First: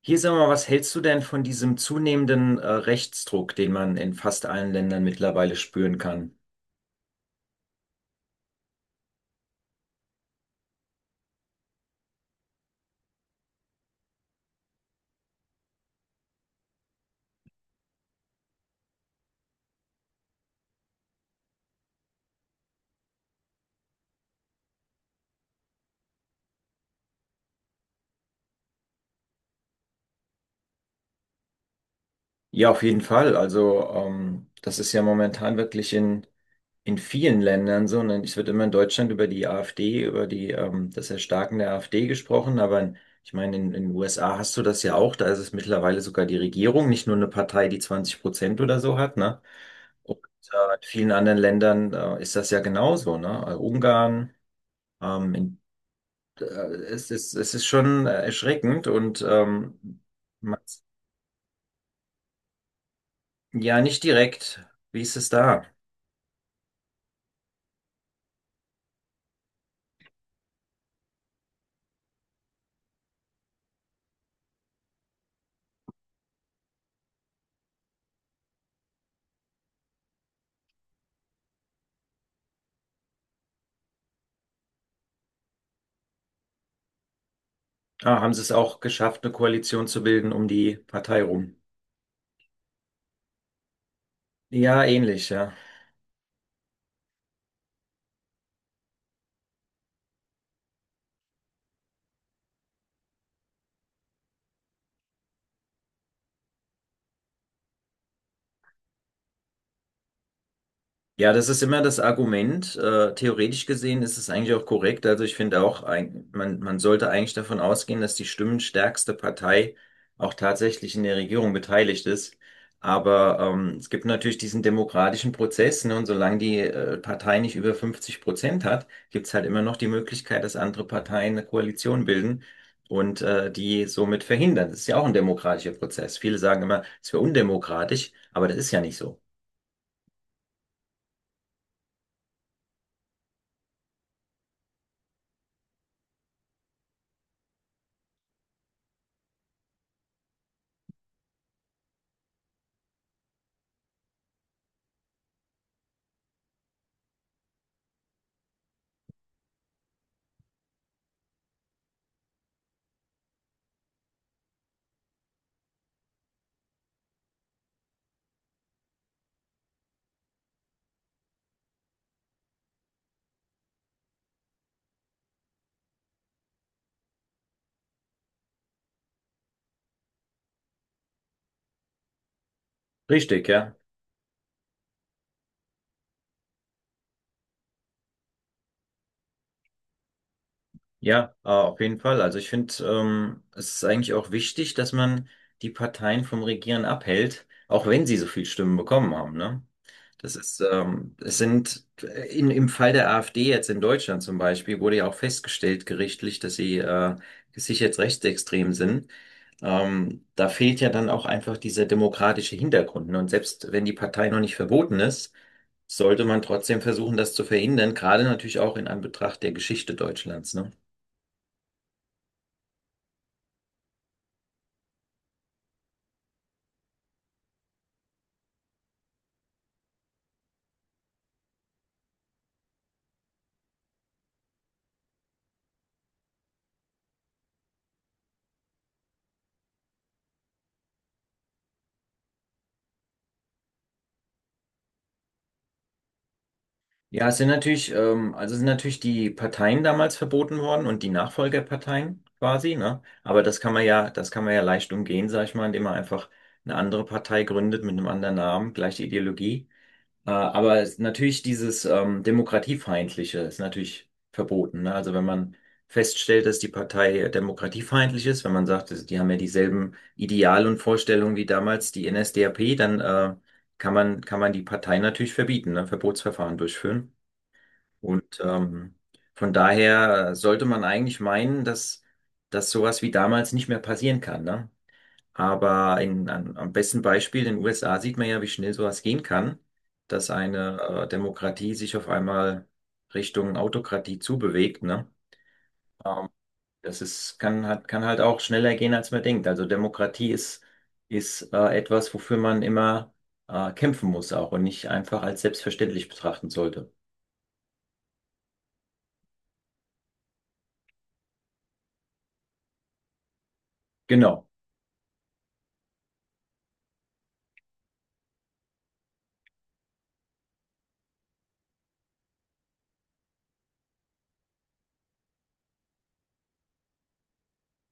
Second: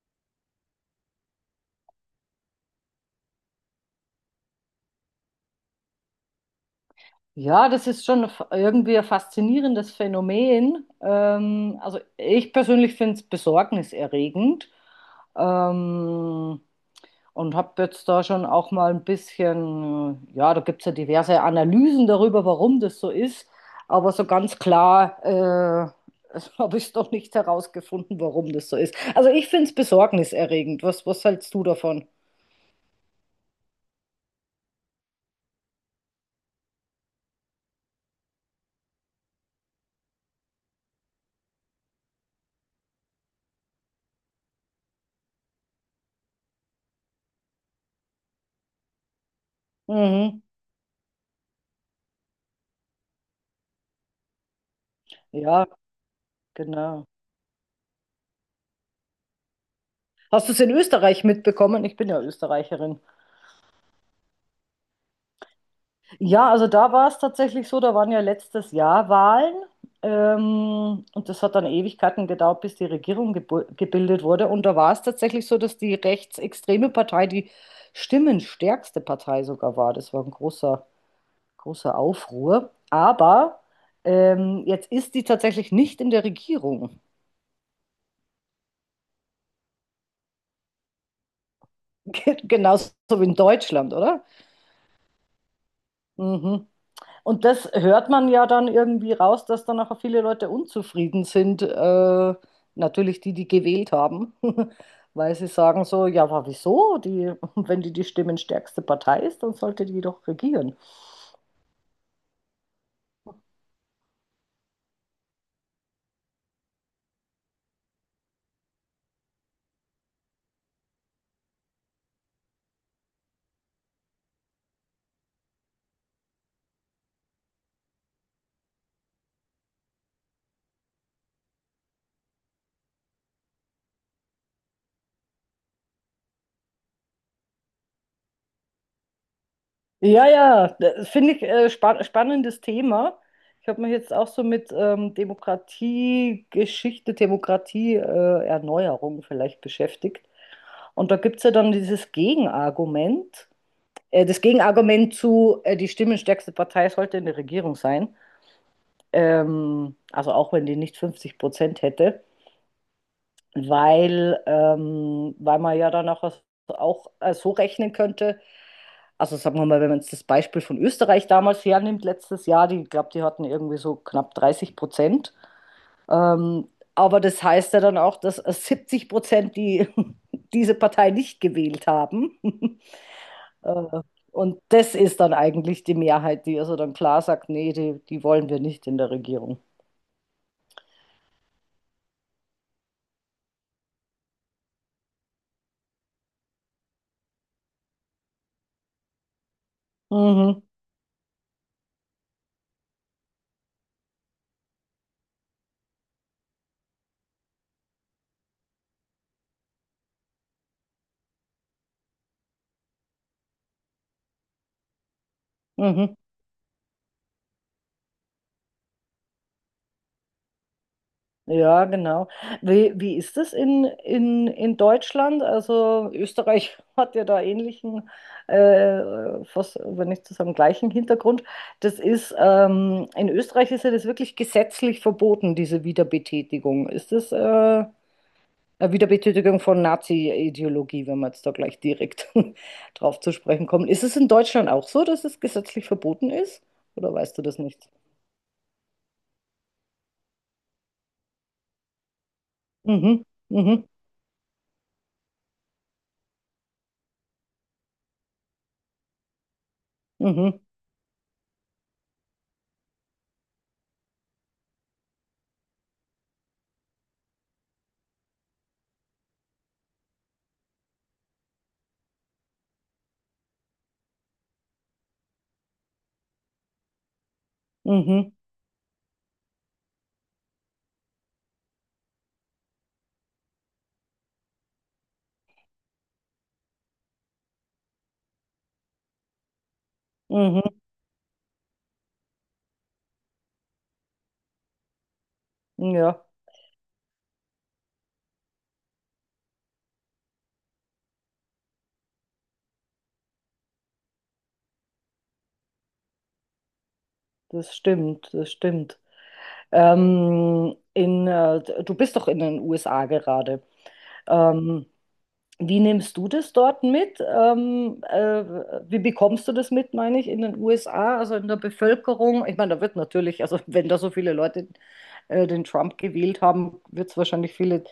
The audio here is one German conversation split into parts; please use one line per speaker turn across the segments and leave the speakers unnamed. Hier sag mal, was hältst du denn von diesem zunehmenden Rechtsdruck, den man in fast allen Ländern mittlerweile spüren kann?
Ja, das ist schon irgendwie ein faszinierendes Phänomen. Also ich persönlich finde es besorgniserregend, ähm, und habe jetzt da schon auch mal ein bisschen, ja, da gibt es ja diverse Analysen darüber, warum das so ist, aber so ganz klar habe ich es noch nicht herausgefunden, warum das so ist. Also ich finde es besorgniserregend. Was, was hältst du davon?
Ja, auf jeden Fall. Also das ist ja momentan wirklich in vielen Ländern so. Und es wird immer in Deutschland über die AfD, über das Erstarken der AfD gesprochen. Ich meine, in den USA hast du das ja auch. Da ist es mittlerweile sogar die Regierung, nicht nur eine Partei, die 20% oder so hat, ne? Und
Mhm.
in vielen anderen Ländern ist das ja genauso, ne? Ungarn. In
Ja, genau.
es ist schon erschreckend und
Hast du es
man-
in Österreich mitbekommen? Ich bin ja Österreicherin.
ja, nicht direkt. Wie ist es da?
Ja, also da war es tatsächlich so, da waren ja letztes Jahr Wahlen, und das hat dann Ewigkeiten gedauert, bis die Regierung gebildet wurde. Und da war es tatsächlich so, dass die rechtsextreme Partei die stimmenstärkste Partei sogar war. Das war ein großer, großer Aufruhr. Aber jetzt ist die tatsächlich nicht in der Regierung.
Ah, haben sie es auch geschafft, eine Koalition zu bilden um die Partei rum?
Genauso wie in Deutschland, oder?
Ja, ähnlich, ja.
Mhm. Und das hört man ja dann irgendwie raus, dass dann auch viele Leute unzufrieden sind. Natürlich die, die gewählt haben, weil sie sagen so: ja, aber wieso? Die, wenn die die stimmenstärkste Partei ist, dann sollte die doch regieren.
Ja, das ist immer das Argument. Theoretisch gesehen ist es eigentlich auch korrekt. Also ich finde auch, man sollte eigentlich davon ausgehen, dass die stimmenstärkste Partei auch tatsächlich in der Regierung beteiligt ist. Aber es gibt natürlich diesen demokratischen Prozess, ne, und solange die Partei nicht über 50% hat, gibt's halt immer noch die Möglichkeit, dass andere Parteien eine Koalition bilden und die somit verhindern. Das ist ja auch ein demokratischer Prozess. Viele sagen immer, es wäre undemokratisch, aber das ist ja nicht so.
Ja, ja, das finde ich spannendes Thema. Ich habe mich jetzt auch so mit Demokratiegeschichte, Demokratieerneuerung, Erneuerung vielleicht beschäftigt. Und da gibt es ja dann dieses Gegenargument. Das Gegenargument zu, die stimmenstärkste Partei sollte in der Regierung sein. Also auch wenn die nicht 50% hätte, weil man ja dann auch, auch so rechnen könnte. Also sagen wir mal, wenn man jetzt das Beispiel von Österreich damals hernimmt, letztes Jahr, die, ich glaube, die hatten irgendwie so knapp 30%. Ähm, aber das heißt ja dann auch, dass 70% die, diese Partei nicht gewählt haben.
Richtig, ja.
Äh, und das ist dann eigentlich die Mehrheit, die also dann klar sagt: nee, die, die wollen wir nicht in der Regierung.
Ja, auf jeden Fall. Also ich finde, es ist eigentlich auch wichtig, dass man die Parteien vom Regieren abhält, auch wenn sie so viel Stimmen bekommen haben, ne? Das ist,
Mhm,
es sind in, im Fall der AfD jetzt in Deutschland zum Beispiel wurde ja auch festgestellt gerichtlich, dass sie sich jetzt rechtsextrem sind. Da fehlt ja dann auch einfach dieser demokratische Hintergrund. Ne? Und selbst wenn die Partei noch nicht verboten ist,
mhm.
sollte man trotzdem versuchen, das zu verhindern, gerade natürlich auch in Anbetracht der Geschichte Deutschlands, ne?
Ja, genau. Wie ist das in Deutschland? Also Österreich hat ja da ähnlichen, fast, wenn nicht zusammen gleichen Hintergrund. Das ist, in Österreich ist ja das wirklich gesetzlich verboten, diese Wiederbetätigung. Wiederbetätigung von Nazi-Ideologie, wenn wir jetzt da gleich direkt drauf zu sprechen kommen. Ist es in Deutschland auch so, dass es gesetzlich verboten ist? Oder
Ja, es
weißt du
sind
das nicht?
natürlich, ähm, also es sind natürlich die Parteien damals verboten worden und die Nachfolgerparteien quasi, ne?
Mhm,
Aber das kann man
mhm,
ja, das kann man ja leicht umgehen, sag ich mal, indem man einfach eine andere Partei gründet mit einem anderen Namen, gleiche Ideologie. Äh,
mhm,
aber es, natürlich dieses Demokratiefeindliche ist natürlich verboten, ne? Also wenn man feststellt, dass die Partei demokratiefeindlich ist, wenn man sagt, dass die haben ja dieselben Ideale und Vorstellungen wie damals die NSDAP, dann kann man die Partei natürlich verbieten, ne? Verbotsverfahren durchführen.
mhm,
Und von daher sollte man eigentlich meinen, dass, dass sowas wie damals nicht mehr passieren kann, ne? Aber am besten Beispiel in den USA sieht man ja, wie schnell sowas gehen kann, dass
mhm.
eine Demokratie sich auf einmal Richtung Autokratie zubewegt, ne?
Ja,
Das ist, kann, hat, Kann halt auch schneller gehen, als man denkt. Also Demokratie ist etwas, wofür man immer kämpfen muss auch und nicht einfach als selbstverständlich betrachten sollte.
das stimmt, das stimmt. Du bist doch in den USA gerade.
Genau.
Ähm, Wie nimmst du das dort mit? Wie bekommst du das mit, meine ich, in den USA, also in der Bevölkerung? Ich meine, da wird natürlich, also wenn da so viele Leute den Trump gewählt haben, wird es wahrscheinlich viele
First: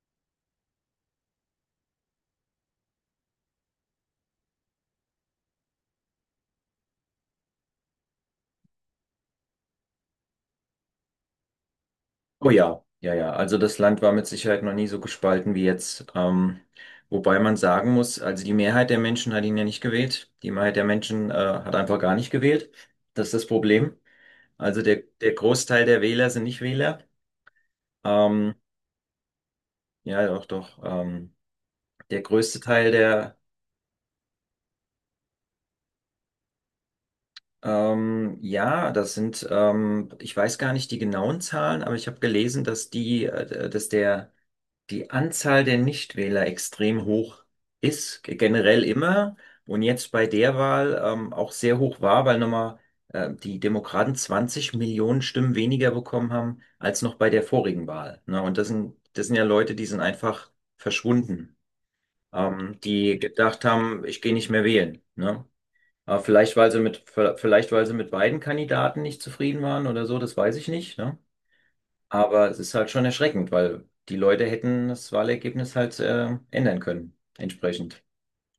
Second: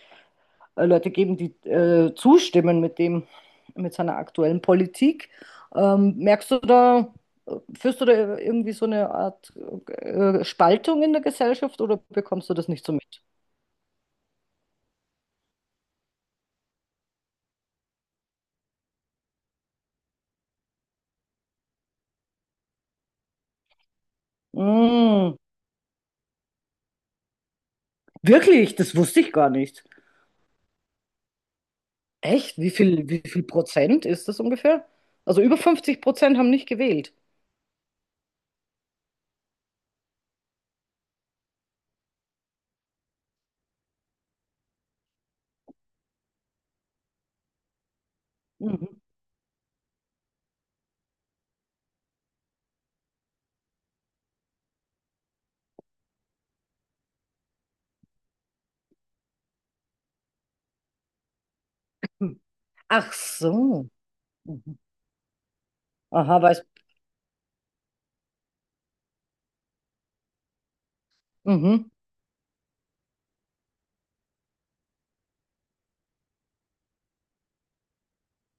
Leute geben, die zustimmen mit dem, mit seiner aktuellen Politik. Merkst du da, führst du da irgendwie so eine Art Spaltung in der Gesellschaft, oder
Oh
bekommst du das
ja,
nicht so
ja,
mit?
ja. Also das Land war mit Sicherheit noch nie so gespalten wie jetzt. Wobei man sagen muss, also die Mehrheit der Menschen hat ihn ja nicht gewählt. Die Mehrheit der Menschen hat einfach gar nicht gewählt. Das ist das Problem. Also der
Mm,
Großteil der Wähler sind nicht Wähler. Ähm,
Wirklich, das wusste ich gar nicht.
ja, doch, doch. Der
Echt?
größte Teil
Wie
der,
viel Prozent ist das ungefähr? Also über 50% haben nicht gewählt.
Ja, ich weiß gar nicht die genauen Zahlen, aber ich habe gelesen, dass die, dass der die Anzahl der Nichtwähler extrem hoch ist, generell
Mhm.
immer und jetzt bei der Wahl auch sehr hoch war, weil nochmal die Demokraten 20 Millionen Stimmen weniger bekommen haben als noch bei der vorigen Wahl. Ne? Und das sind ja Leute, die sind einfach verschwunden,
Hm. Ach
die gedacht
so.
haben, ich gehe nicht mehr
Mhm.
wählen. Ne? Aber
Aha,
vielleicht,
weiß.
weil sie mit, Vielleicht, weil sie mit beiden Kandidaten nicht zufrieden waren oder so, das weiß ich nicht. Ne?
Mhm.
Aber es ist halt schon erschreckend, weil die Leute hätten das Wahlergebnis halt ändern können, entsprechend.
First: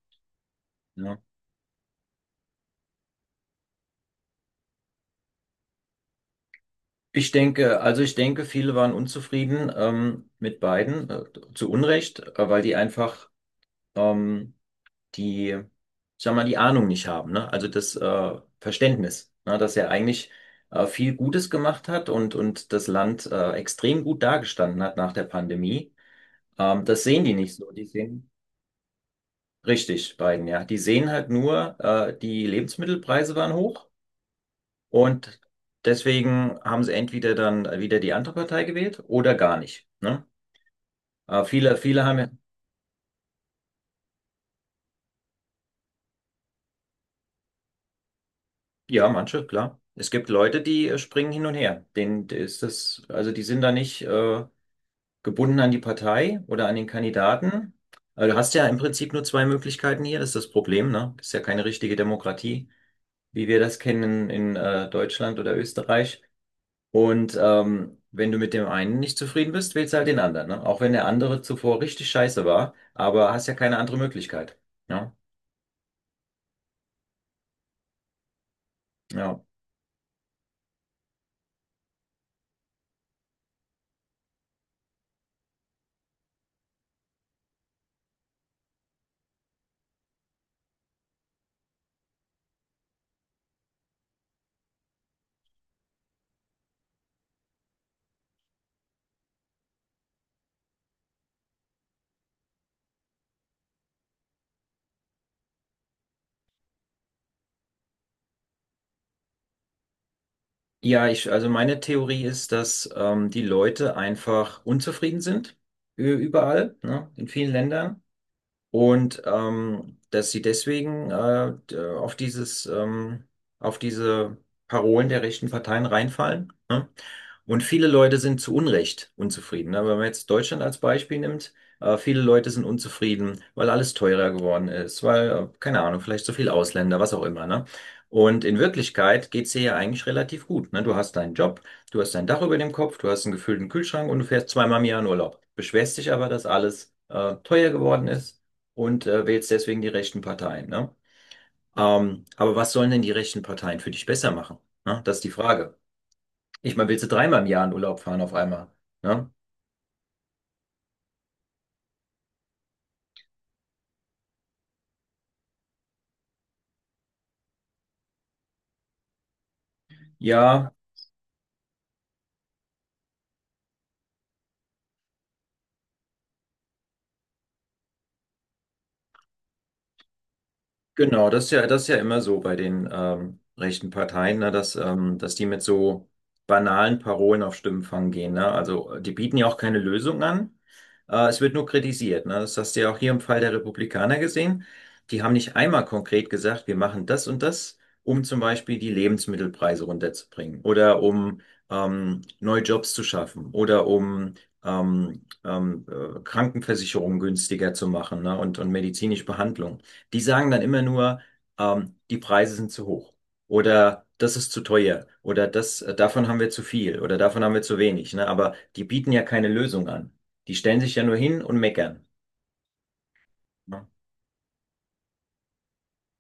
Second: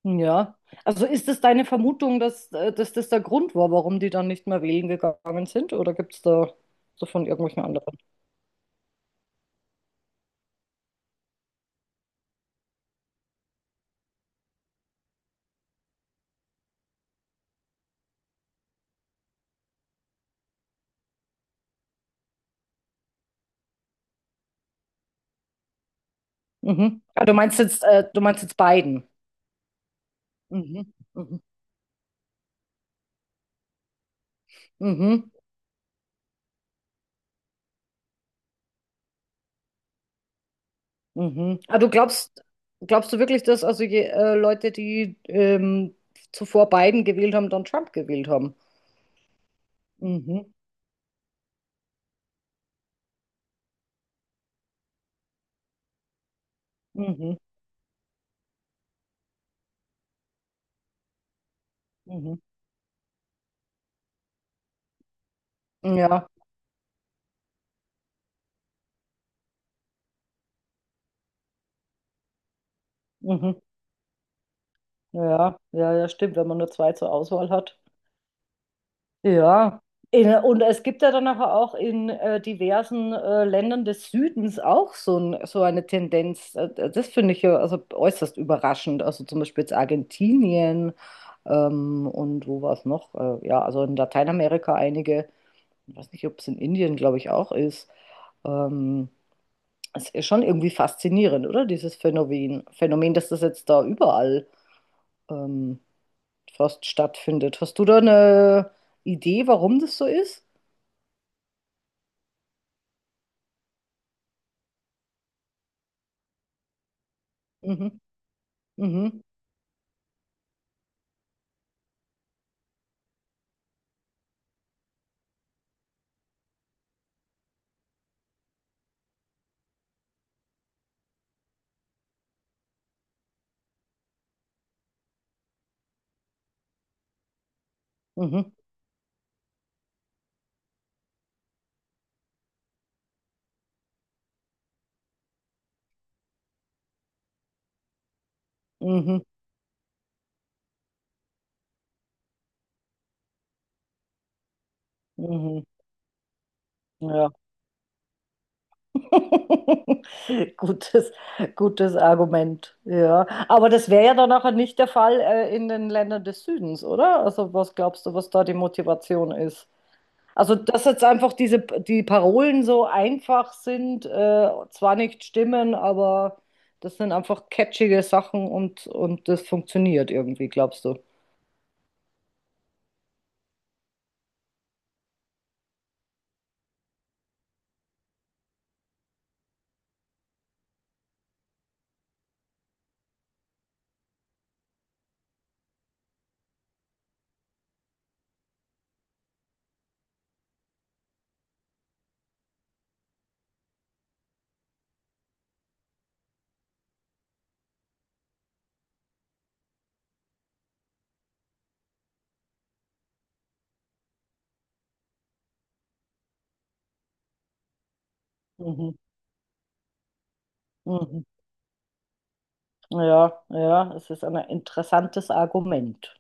Ja. Also
Ja.
ist es deine Vermutung, dass das der Grund war, warum die dann nicht mehr wählen gegangen sind? Oder gibt es da so von
Ich
irgendwelchen
denke,
anderen?
also ich denke, viele waren unzufrieden mit Biden, zu Unrecht, weil die einfach ähm, ich sag mal, die Ahnung nicht haben, ne? Also das Verständnis, ne? Dass er eigentlich viel Gutes gemacht hat und das Land extrem gut dargestanden hat nach der Pandemie.
Mhm.
Das sehen
Ah,
die
du
nicht
meinst
so.
jetzt,
Die
äh, du
sehen
meinst jetzt Biden.
Richtig, Biden, ja. Die
Mhm.
sehen halt
Mhm.
nur, die Lebensmittelpreise waren hoch
Mhm.
und deswegen haben sie entweder dann wieder die andere Partei gewählt oder gar nicht. Ne?
Mhm. Ah,
Viele haben ja,
glaubst du wirklich, dass also Leute, die zuvor Biden gewählt haben, dann Trump gewählt haben?
ja, manche, klar. Es gibt
Mhm,
Leute, die springen hin und her. Denen ist das, also die sind da nicht gebunden an die Partei oder an den
mhm,
Kandidaten. Also du hast ja im Prinzip nur zwei Möglichkeiten hier, das ist das Problem, ne? Das ist ja keine richtige
mhm.
Demokratie, wie wir das kennen in Deutschland oder Österreich.
Ja,
Und wenn du mit dem einen nicht zufrieden bist, wählst du halt den anderen, ne? Auch wenn der andere zuvor richtig scheiße war, aber hast
mhm.
ja keine andere Möglichkeit. Ja,
Ja, ja, ja, stimmt, wenn man nur zwei zur Auswahl hat.
ja.
Ja. Und es gibt ja dann aber auch in diversen Ländern des Südens auch so, ein, so eine Tendenz. Das finde ich ja also äußerst überraschend. Also zum Beispiel jetzt Argentinien, und wo war es noch? Ja, also in Lateinamerika einige. Ich weiß nicht, ob es in Indien, glaube ich, auch ist. Ähm, Es ist schon irgendwie faszinierend, oder? Dieses Phänomen. Phänomen, dass das jetzt da überall ähm, fast stattfindet. Hast du da eine Idee, warum das so ist?
Also meine Theorie ist, dass die Leute einfach unzufrieden sind, überall, ne? In vielen
Mhm,
Ländern. Und
mhm,
ähm, dass sie deswegen auf diese Parolen der rechten Parteien reinfallen. Ne? Und viele Leute sind zu Unrecht unzufrieden. Ne? Wenn man jetzt Deutschland als Beispiel nimmt, viele Leute sind unzufrieden, weil alles teurer geworden ist, weil, keine Ahnung, vielleicht so viel Ausländer, was auch immer. Ne? Und
mhm,
in Wirklichkeit geht's dir ja eigentlich relativ gut. Ne? Du hast deinen Job, du hast dein Dach über dem Kopf, du hast einen gefüllten Kühlschrank und du fährst zweimal im Jahr in Urlaub. Beschwerst dich aber, dass alles teuer geworden ist und
mhm,
wählst deswegen die rechten Parteien. Ne? Aber was sollen denn die rechten Parteien für dich besser machen? Ne? Das ist die
mhm.
Frage. Ich meine, willst du
Ja.
dreimal im Jahr in Urlaub fahren auf einmal? Ne?
Gutes, gutes Argument. Ja. Aber das wäre ja dann nachher nicht der Fall in den Ländern des Südens, oder? Also was glaubst du, was da die Motivation ist? Also,
Ja,
dass jetzt einfach diese, die Parolen so einfach sind, zwar nicht stimmen, aber das sind einfach catchige Sachen und das funktioniert irgendwie, glaubst du?
genau, das ist ja immer so bei den rechten Parteien, ne, dass die mit so banalen Parolen auf Stimmenfang gehen. Ne? Also die bieten ja auch keine Lösung an. Es wird nur kritisiert. Ne? Das hast du ja auch hier im Fall der Republikaner gesehen. Die haben nicht einmal konkret gesagt, wir machen das und das, um zum Beispiel die Lebensmittelpreise runterzubringen oder um neue Jobs zu schaffen oder um Krankenversicherungen günstiger zu machen, ne? Und medizinische Behandlung. Die sagen dann immer nur, die Preise sind zu hoch oder das ist zu teuer oder das, davon haben wir zu viel oder davon haben wir zu wenig, ne? Aber die
Mhm.
bieten ja keine Lösung an. Die stellen sich ja nur
Mhm.
hin und meckern.
Ja,
Ne?
ja, es ist ein interessantes Argument.